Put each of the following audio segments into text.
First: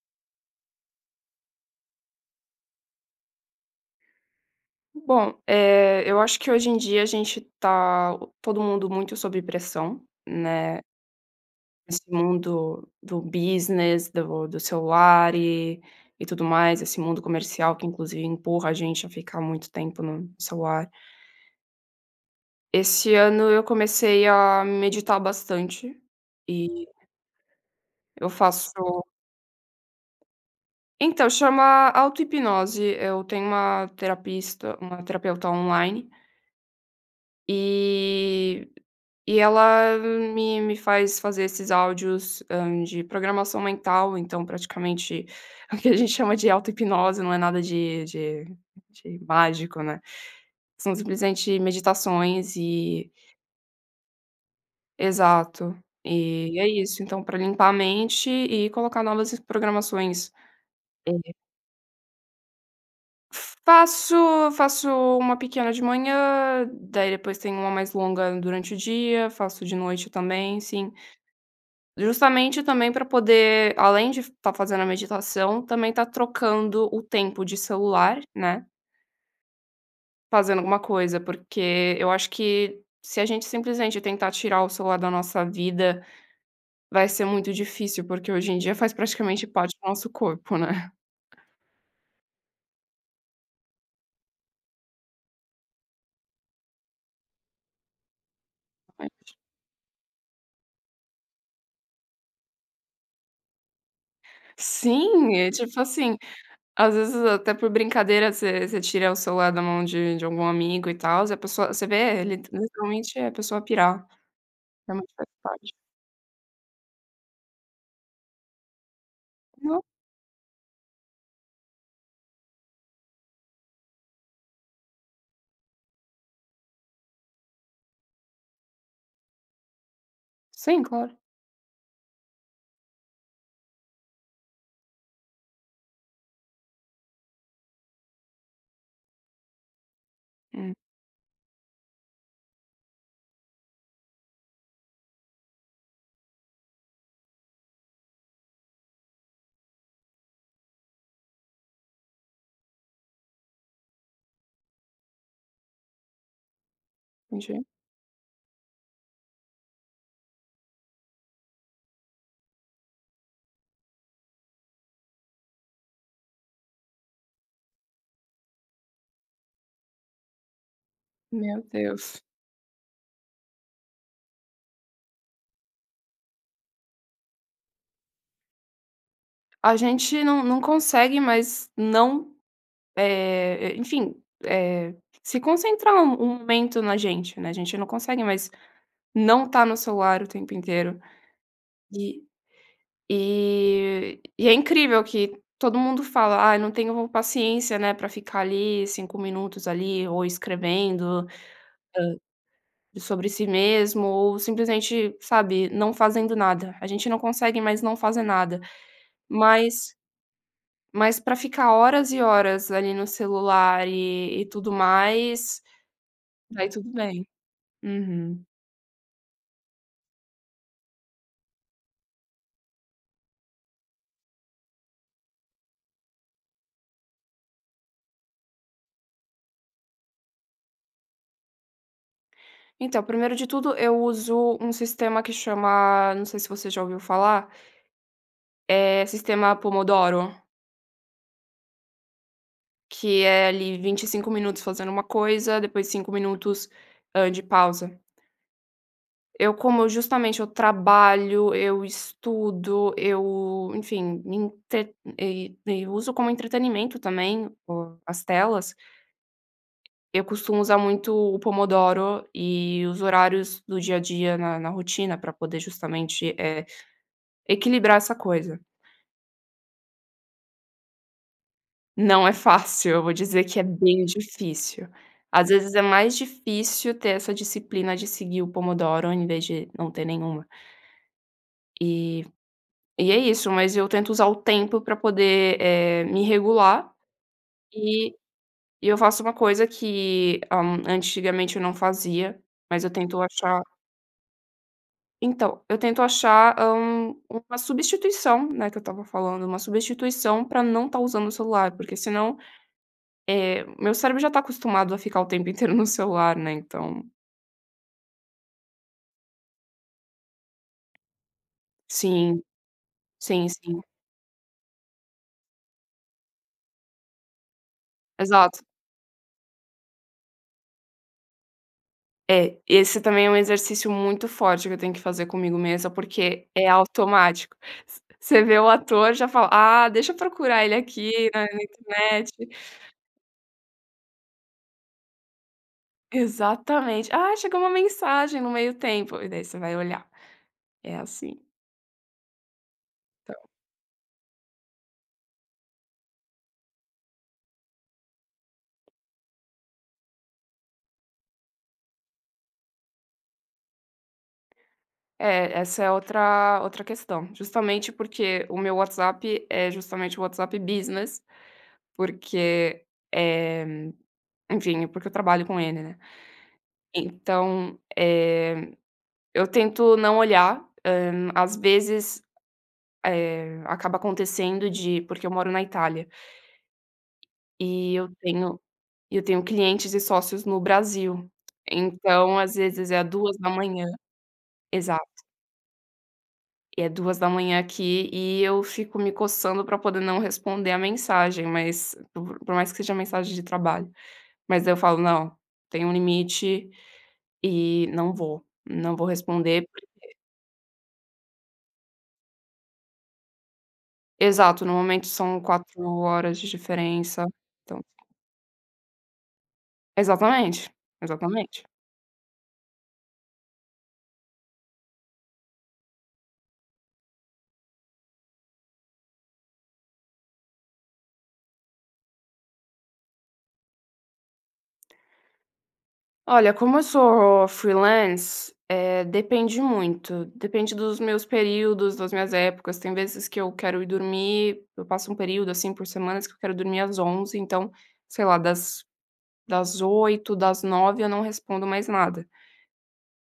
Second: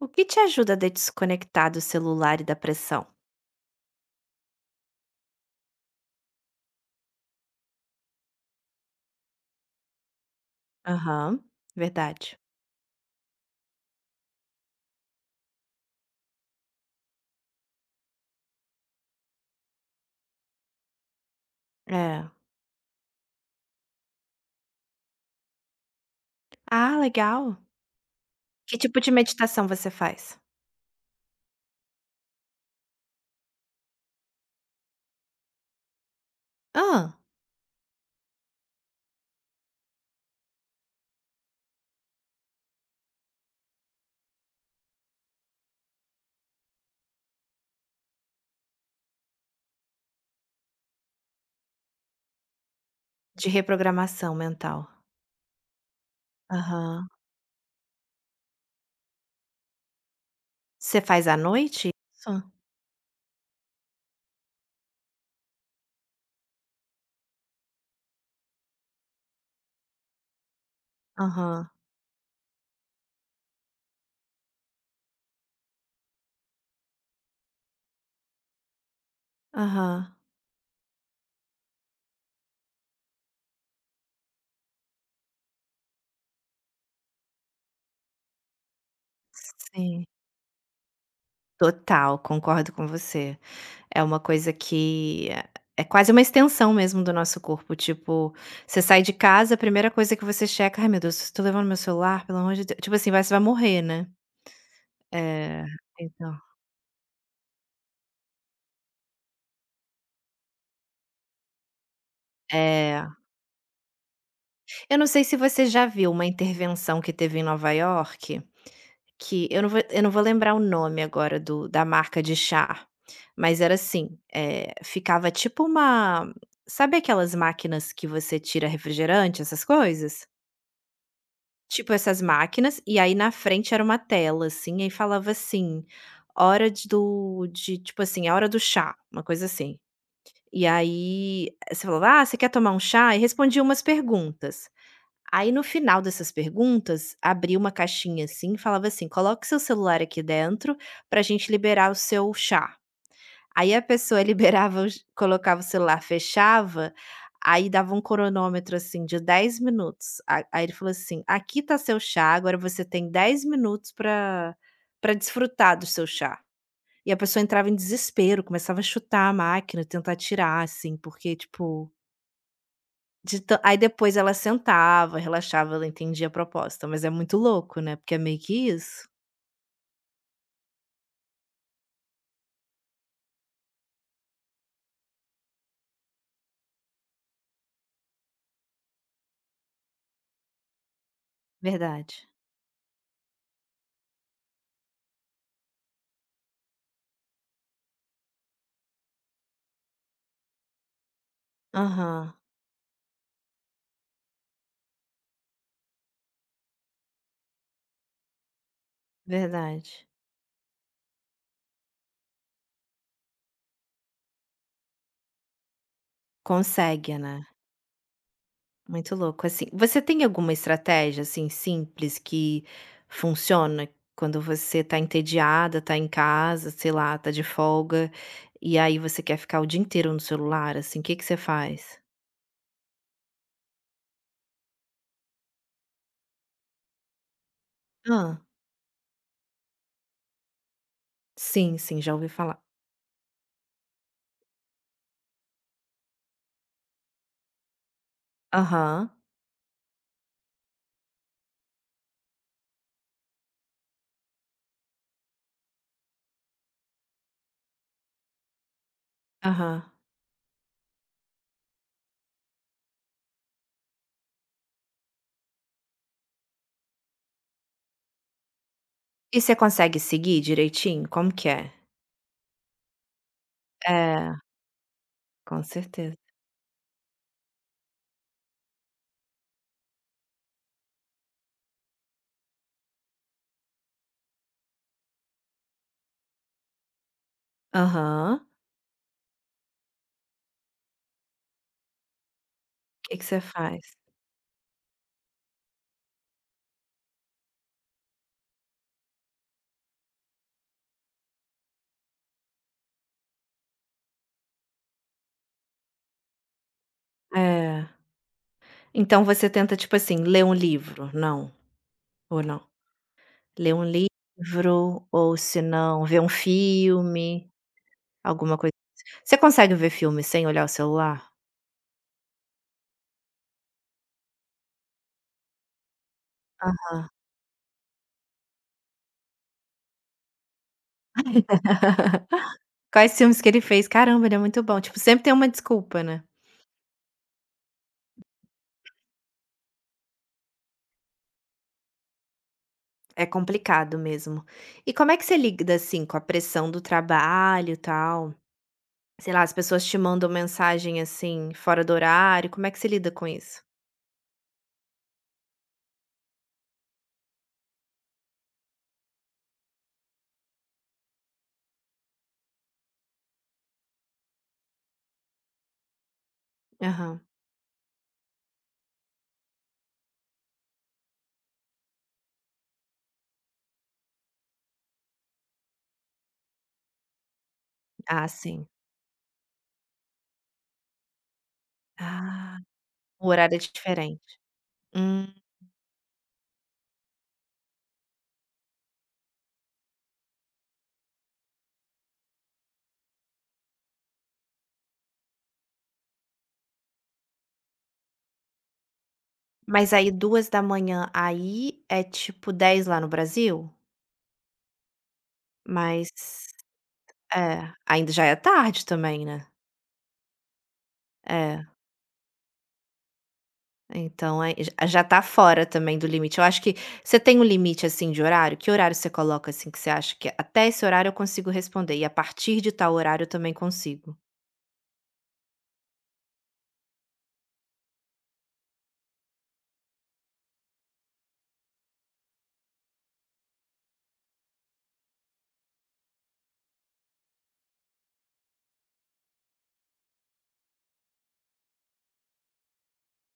O que te ajuda a desconectar do celular e da pressão? Bom, eu acho que hoje em dia a gente tá todo mundo muito sob pressão, né, Aham, esse verdade. mundo do business, do celular e tudo mais, esse mundo comercial que inclusive empurra a gente a ficar muito tempo no celular. É. Esse ano eu comecei a meditar bastante e Ah, legal. eu faço Que tipo de meditação você faz? então, chama auto-hipnose, eu tenho uma terapeuta online. Ah, E e ela me faz fazer esses áudios, de programação mental, então praticamente o que a gente chama de auto-hipnose, não é nada de mágico, né. São simplesmente meditações e de reprogramação mental. exato. E é isso, Aham. então para limpar a mente e colocar novas programações. Você faz É. à noite isso? Faço faço uma pequena de manhã, daí depois tem uma mais longa durante o dia, faço de noite também, sim. Aham, Justamente também para poder, além de estar fazendo a meditação, também estar trocando o tempo de celular, né, aham. fazendo alguma coisa, porque eu acho que se a gente simplesmente tentar tirar o celular da nossa vida, vai ser muito difícil, porque hoje em dia faz praticamente parte do Sim. nosso corpo, né. Total, concordo com você. É uma coisa que é quase uma extensão mesmo do nosso corpo, tipo, você sai de casa, a primeira coisa que você checa: "Ai meu Deus, estou levando meu celular, pelo amor de Deu", tipo assim, vai que vai morrer, né. Sim, é É, tipo assim, então às vezes até por brincadeira você tira o celular da mão de algum amigo e tal e a pessoa você vê ele é. literalmente é a pessoa pirar, Eu não realmente sei faz se você parte. já viu uma intervenção que teve em Nova York, que eu não vou Não, eu não vou lembrar o nome agora do da marca de chá, mas era assim, ficava tipo uma, sabe aquelas máquinas que você tira refrigerante, essas coisas? sim, claro. Tipo essas máquinas, e aí na frente era uma tela, assim, aí falava assim: "Hora de do de", tipo assim, "A hora do chá", uma coisa assim. E Hum. aí, você falou: "Ah, você quer tomar um chá?" E respondia umas perguntas. Aí no final dessas perguntas, abria uma caixinha, assim, e falava assim: "Coloque seu celular aqui dentro pra gente liberar o seu chá". Aí a pessoa liberava o ch colocava o celular, fechava, Entendi. aí dava um cronômetro, assim, de 10 minutos. A aí ele falou assim: "Aqui tá seu chá, agora você tem 10 minutos pra para desfrutar do seu chá". E a pessoa entrava em desespero, começava a chutar a máquina, tentar tirar, assim, porque, Meu tipo, Deus. de tan, aí depois ela sentava, relaxava, ela entendia a proposta, mas é muito louco, né, porque é meio que isso. A gente não consegue mais não, é enfim, é se concentrar um momento na gente, né, a gente não consegue mais não estar no celular o tempo inteiro. Verdade. E e é incrível que todo mundo fala: "Ai, não tenho paciência, né, para ficar ali 5 minutos ali ou escrevendo Aham, sobre si mesmo ou simplesmente, sabe, não fazendo nada". A gente não consegue mais não fazer nada, mas verdade. Mas pra ficar horas e horas ali no celular e tudo mais, daí tudo Consegue, bem. né. Uhum. Muito louco, assim. Você tem alguma estratégia, assim, simples que funciona quando você tá entediada, tá em casa, sei lá, tá de folga, e aí você quer ficar o dia inteiro no celular, assim, o que que você faz? Então, primeiro de tudo, eu uso um sistema que chama, não sei se você já ouviu falar, é sistema Pomodoro, Sim, sim, já ouvi falar. que é ali 25 minutos fazendo uma coisa, depois 5 minutos, de pausa. Aham, Eu, como justamente eu trabalho, eu estudo, eu, enfim, me entre e uso como entretenimento também o as telas. aham. Eu costumo usar muito o Pomodoro e os horários do dia a dia na rotina para poder justamente, equilibrar essa coisa. E você consegue seguir direitinho? Como que é? Não é fácil, eu vou dizer que é bem É, difícil. Às com vezes é certeza. mais difícil ter essa disciplina de seguir o Pomodoro em vez de não ter nenhuma. E e é isso, mas eu tento usar o tempo para poder, me regular e Aham. e eu faço uma coisa que, antigamente eu não fazia, mas eu O que tento que você achar faz? então, eu tento achar, uma substituição, né, que eu estava falando, uma substituição pra não estar usando o celular, porque senão, meu cérebro já tá acostumado a ficar o tempo inteiro no celular, né, então. É. Então você tenta, tipo assim, ler um livro? Não, Sim, ou não? sim, Ler sim. um livro ou se não, ver um filme, Exato. alguma coisa assim. Você consegue ver filme sem olhar o celular? É, esse também é um exercício muito forte que eu tenho que fazer comigo mesma, porque é Aham. automático. Vo você vê o ator, já fala: "Ah, deixa eu procurar ele aqui na internet". Quais filmes que ele fez? Caramba, ele é muito bom. Tipo, sempre tem uma desculpa, né? Exatamente. "Ah, chegou uma mensagem no meio tempo", e daí você vai olhar. É assim. É complicado mesmo. E como é que você lida, assim, com a pressão do trabalho, e tal? Sei lá, as pessoas te mandam mensagem, assim, fora do horário, como é que você lida com isso? É, essa é outra questão. Justamente porque o meu WhatsApp é justamente o WhatsApp Business, porque, eh, enfim, porque eu trabalho com ele, né. Aham. Então, eu tento não olhar, às vezes, acaba acontecendo de porque eu moro na Itália, e eu Ah, tenho sim. eu tenho clientes e sócios no Brasil. Então, às Ah, vezes é o duas da horário é manhã. diferente. Exato. Hum, E é duas da manhã aqui e eu fico me coçando pra poder não responder a mensagem, mas por mais que seja mensagem de trabalho. Mas eu falo: "Não, tem um limite e não vou, não vou responder". mas aí duas da manhã, aí é tipo 10 lá no Brasil? Exato, no momento são 4 Mas horas de diferença, é, então ainda já é tarde também, né? exatamente, exatamente. É. Então, aí j já tá fora também do limite. Eu acho que você tem um limite, assim, de horário? Que horário você coloca, assim, que você acha que: "Até esse horário eu consigo responder e a partir de tal horário eu também consigo"? Olha, como eu sou freelance, depende muito. Depende dos meus períodos, das minhas épocas. Tem vezes que eu quero ir dormir, eu passo um período, assim, por semanas que eu quero dormir às 11. Então, sei lá, das 8, das 9, eu não respondo mais nada.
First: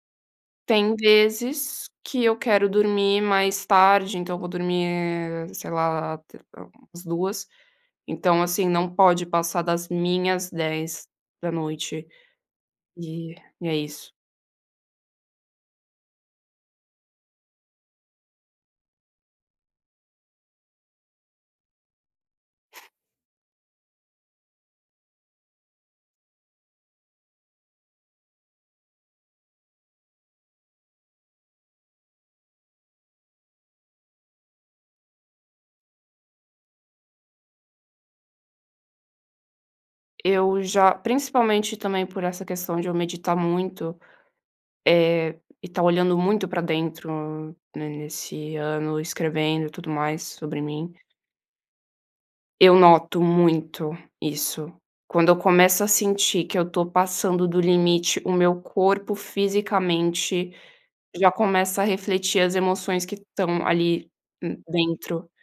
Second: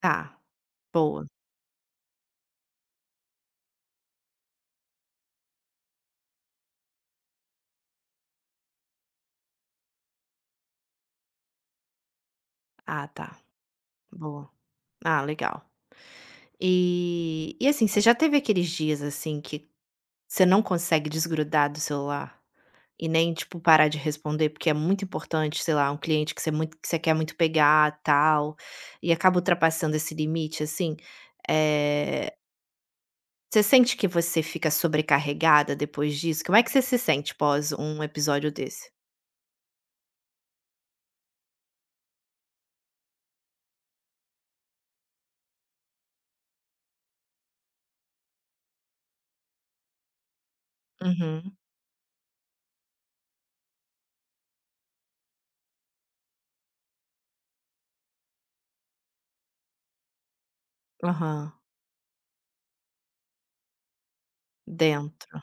Tá, Tem boa. vezes que eu quero dormir mais tarde, então eu vou dormir, sei lá, até umas 2. Então, assim, não pode passar das minhas 22h. Ah, E tá, e é isso. boa. Ah, legal. E, assim, você já teve aqueles dias, assim, que você não consegue desgrudar do celular e nem, tipo, parar de responder porque é muito importante, sei lá, um cliente que você quer muito pegar, tal, e acaba ultrapassando esse limite, assim? Eh Você sente que você fica sobrecarregada depois disso? Como é que você se sente pós um episódio desse? Eu já, principalmente também por essa questão de eu meditar muito, eh, e estar olhando muito pra dentro, né, nesse ano, escrevendo e tudo mais sobre mim, Uhum. eu noto muito isso. Quando eu começo a sentir que eu tô passando do limite, o meu corpo fisicamente já Aham. começa a refletir as emoções que estão ali, dentro. Dentro.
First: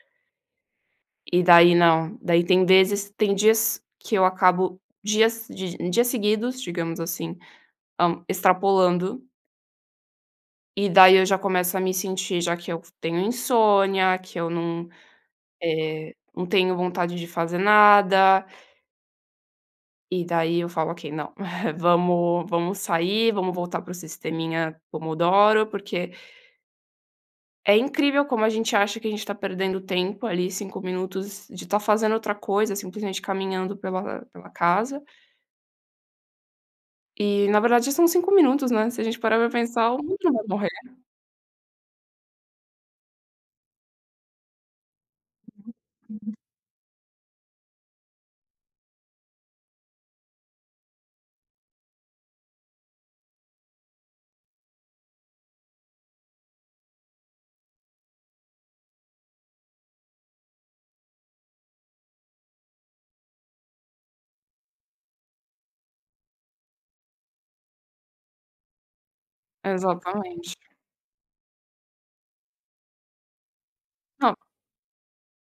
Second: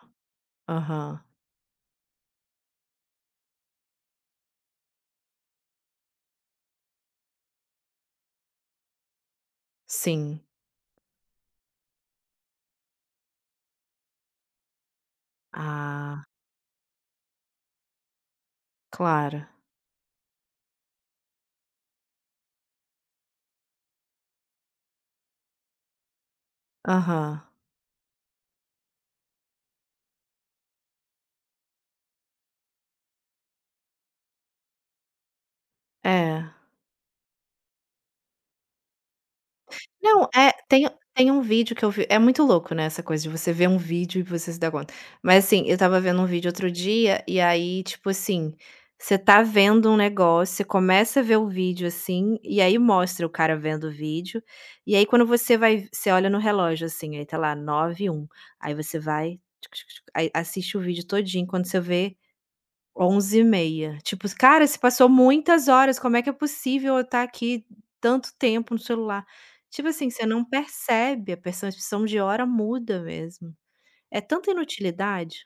Aham. E daí não, daí tem dias que eu acabo, dias seguidos, digamos assim, extrapolando, Sim. e daí eu já começo a me sentir, já que eu tenho insônia, que eu Ah, não tenho vontade de fazer nada, claro. e daí eu falo: "Ok, não, vamos sair, vamos voltar pro sisteminha Pomodoro", porque Aham. é incrível como a gente acha que a gente está perdendo tempo ali, 5 minutos de estar fazendo outra coisa, simplesmente caminhando pela casa, É. e na verdade são 5 minutos, né, se a gente parar pra pensar, o mundo Não, não vai é, morrer. tem um vídeo que eu vi, é muito louco, né, essa coisa de você ver um vídeo e você se dá conta. Mas assim, eu estava vendo um vídeo outro dia, e aí, tipo assim, você tá vendo um negócio, você começa a ver o vídeo, assim, e aí mostra o cara vendo o vídeo, e aí quando você olha no relógio, assim, aí tá lá 21 um. Aí você vai, tchuc, tchuc, tchuc, aí assiste o vídeo todinho, quando você vê, onze e meia. Tipo, cara, se passou muitas horas, como é que é possível eu estar aqui tanto tempo no celular? Tipo assim, você não Exatamente. percebe, a percepção de hora muda mesmo. É tanta inutilidade.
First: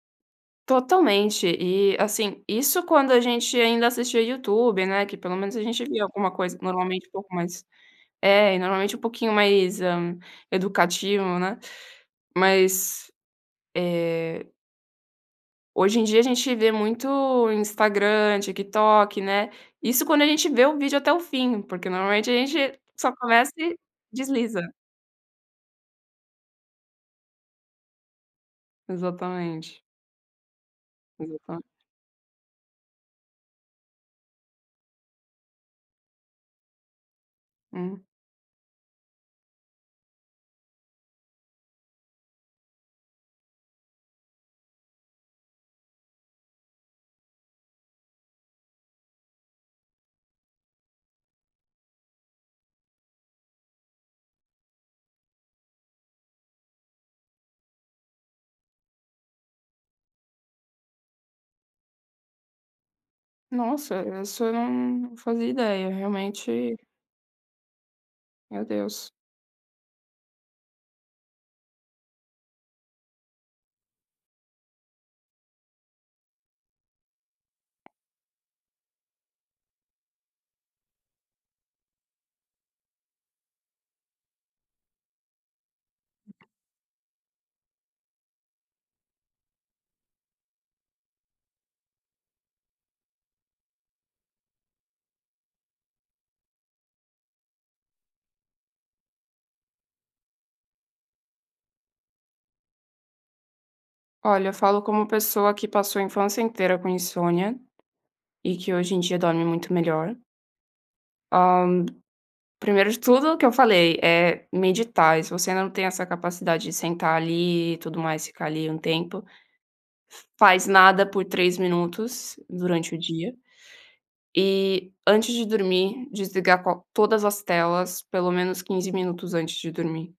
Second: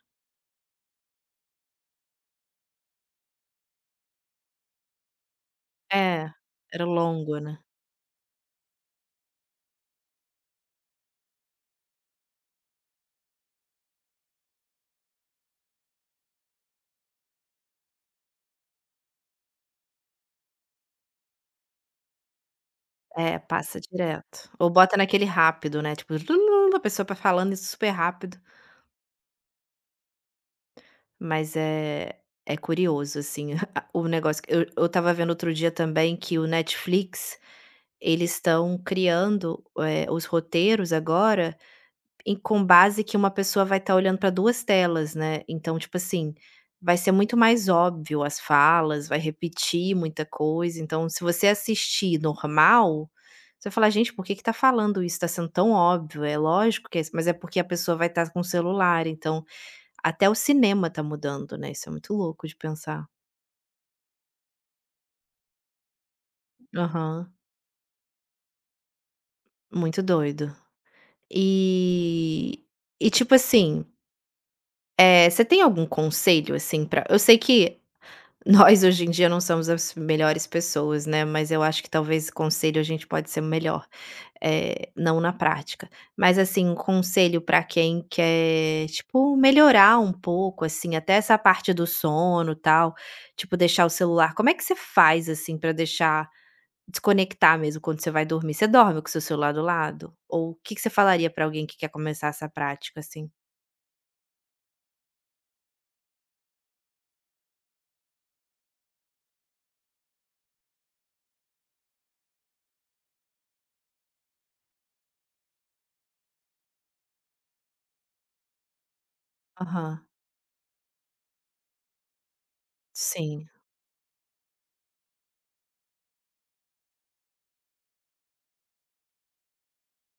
Totalmente. E, assim, isso quando a gente ainda assistia YouTube, né, que pelo menos a gente via É, alguma coisa era normalmente um pouco longo, né. mais. É, e normalmente um pouquinho mais, educativo, né. Mas, eh, hoje em dia a gente vê muito Instagram, TikTok, né. Isso quando a gente vê o vídeo até o fim, porque normalmente a gente só É, começa e passa direto. desliza. Ou bota naquele rápido, né, tipo, a pessoa vai falando isso super rápido, Exatamente, mas exata é é curioso, assim, o negócio, eu estava vendo outro dia também que o Netflix hum. eles estão criando, os roteiros agora em com base que uma pessoa vai estar olhando para 2 telas, né, então, tipo assim, vai ser muito mais óbvio as falas, vai repetir muita coisa, então se você assistir normal, você vai falar: "Gente, por que que tá falando isso? Tá sendo tão óbvio, é lógico que é isso", mas é porque a pessoa vai estar com o celular, então até o cinema está mudando, né, isso é muito louco de pensar. Nossa, essa eu não fazia ideia, realmente, Aham, meu Deus. muito doido. E e tipo assim. Você tem algum conselho, assim, pra, eu sei que nós hoje em dia não somos as melhores pessoas, né, mas eu acho que talvez conselho a gente pode ser melhor, não na prática. Mas, assim, um conselho pra quem quer, tipo, melhorar um pouco, assim, até essa parte do sono, tal, tipo, deixar o celular, como é que você faz, assim, pra deixar, desconectar mesmo quando você vai dormir? Você dorme com o seu celular do lado? Ou o que que você falaria pra alguém que quer começar essa prática, assim? Olha, eu falo como pessoa que passou a infância inteira com insônia e que hoje em dia dorme muito melhor. Hã, Primeiro de tudo, o que eu falei, é meditar. E se você ainda não tem essa capacidade de sentar ali e tudo mais, ficar ali um tempo, Aham, faz nada por 3 minutos durante o dia. sim. E antes de dormir, desligar, qual todas as telas, pelo menos 15 minutos antes de dormir.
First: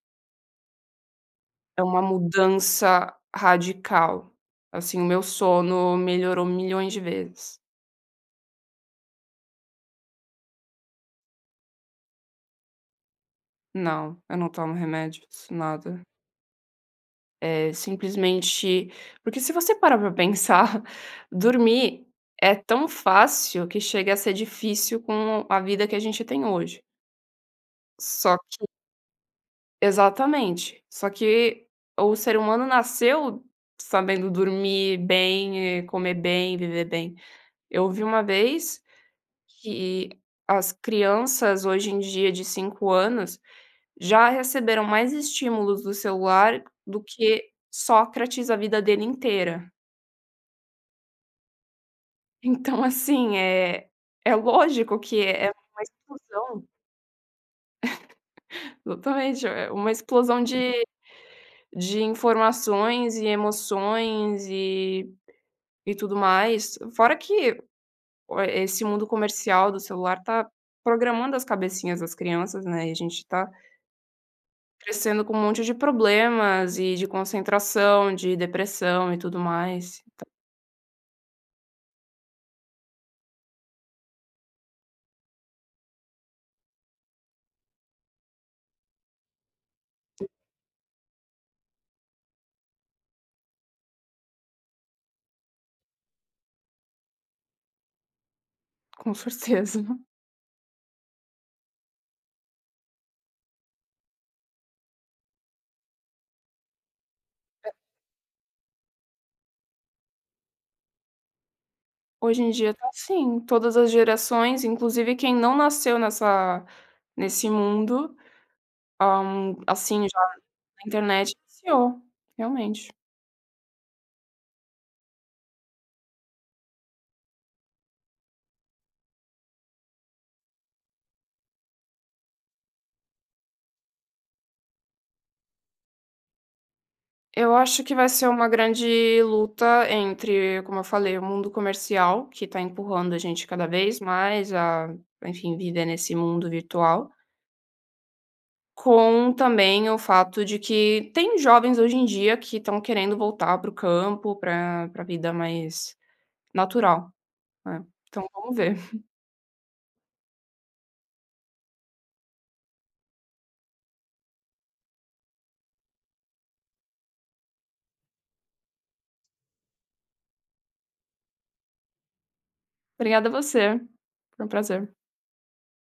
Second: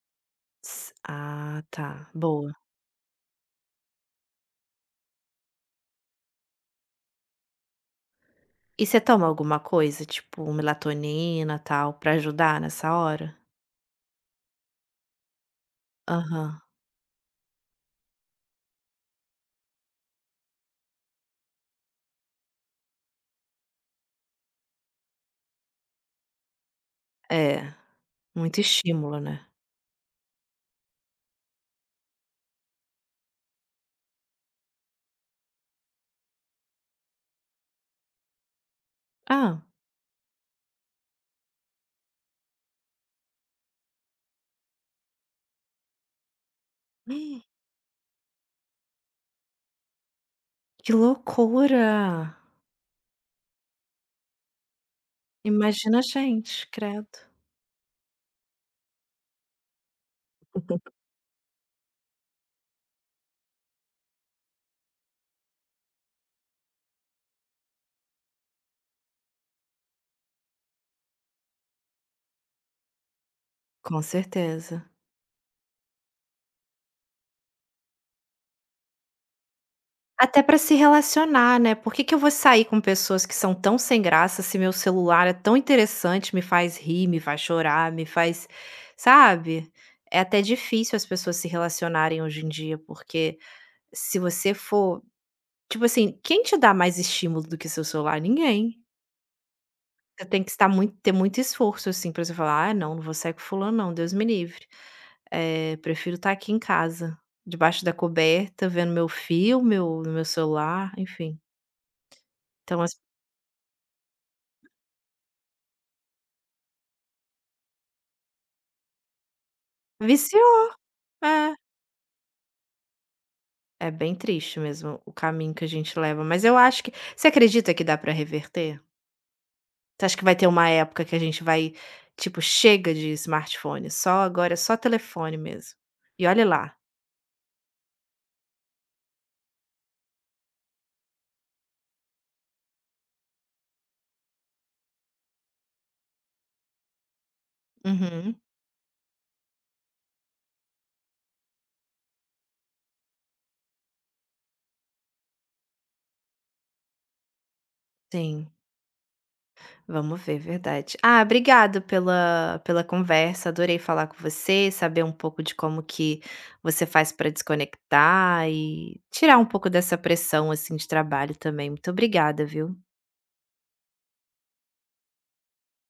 S ah, É uma tá, boa. mudança radical. Assim, o meu sono melhorou milhões de vezes. E você toma alguma coisa, tipo melatonina, tal, pra ajudar nessa hora? Não, eu não tomo remédios, nada. Aham. É simplesmente porque, se você parar pra pensar, dormir é tão fácil que chega a ser difícil com a vida que a gente tem hoje. É, Só muito que estímulo, né. Exatamente, só que o ser humano nasceu sabendo dormir bem, comer bem, viver bem. Eu ouvi uma vez Hã. que as crianças hoje em dia de 5 anos já receberam mais estímulos do celular do que Sócrates a vida dele inteira. Que loucura! Então, assim, é lógico que é uma Imagina a explosão, gente, credo. exatamente, é uma explosão de informações e emoções e tudo mais. Fora que o esse mundo comercial do celular tá programando as cabecinhas das crianças, né, e a gente tá Com certeza. crescendo com um monte de problemas e de concentração, de depressão e tudo mais. Até pra se relacionar, né, por que que eu vou sair com pessoas que são tão sem graça se meu celular é tão interessante, me faz rir, me faz chorar, me faz, sabe? É até difícil as pessoas se relacionarem hoje em dia, porque, se você for, tipo assim, quem te dá mais estímulo do que seu celular? Ninguém. Com certeza. Você tem que estar muito, ter muito esforço, assim, pra você falar: "Ah, não, não vou sair com fulano não, Deus me livre. Prefiro estar aqui em casa, debaixo da coberta, vendo meu filme meu celular", enfim. Hoje em dia Então tá as assim, todas as gerações, inclusive quem não nasceu nessa nesse mundo, assim, já viciou. na internet, É. iniciou realmente. É bem triste mesmo o caminho que a gente leva, mas eu acho que, você acredita que dá pra reverter? Você acha que vai ter uma época que a gente vai, tipo: "Chega de smartphone, só agora é só telefone mesmo". E olhe lá. Eu acho que vai ser uma grande luta entre, como eu falei, o mundo comercial, que tá empurrando a gente cada vez mais a, enfim, viver nesse mundo virtual, Uhum, com também o fato de que tem jovens hoje em dia que estão querendo voltar para o campo, para pra vida mais natural. É, então sim. vamos ver. Vamos ver, verdade. Ah, obrigado pela conversa, adorei falar com você, saber um pouco de como que você faz para desconectar e tirar um pouco dessa pressão, assim, de trabalho também. Muito obrigada, viu. Obrigada a você, foi um prazer.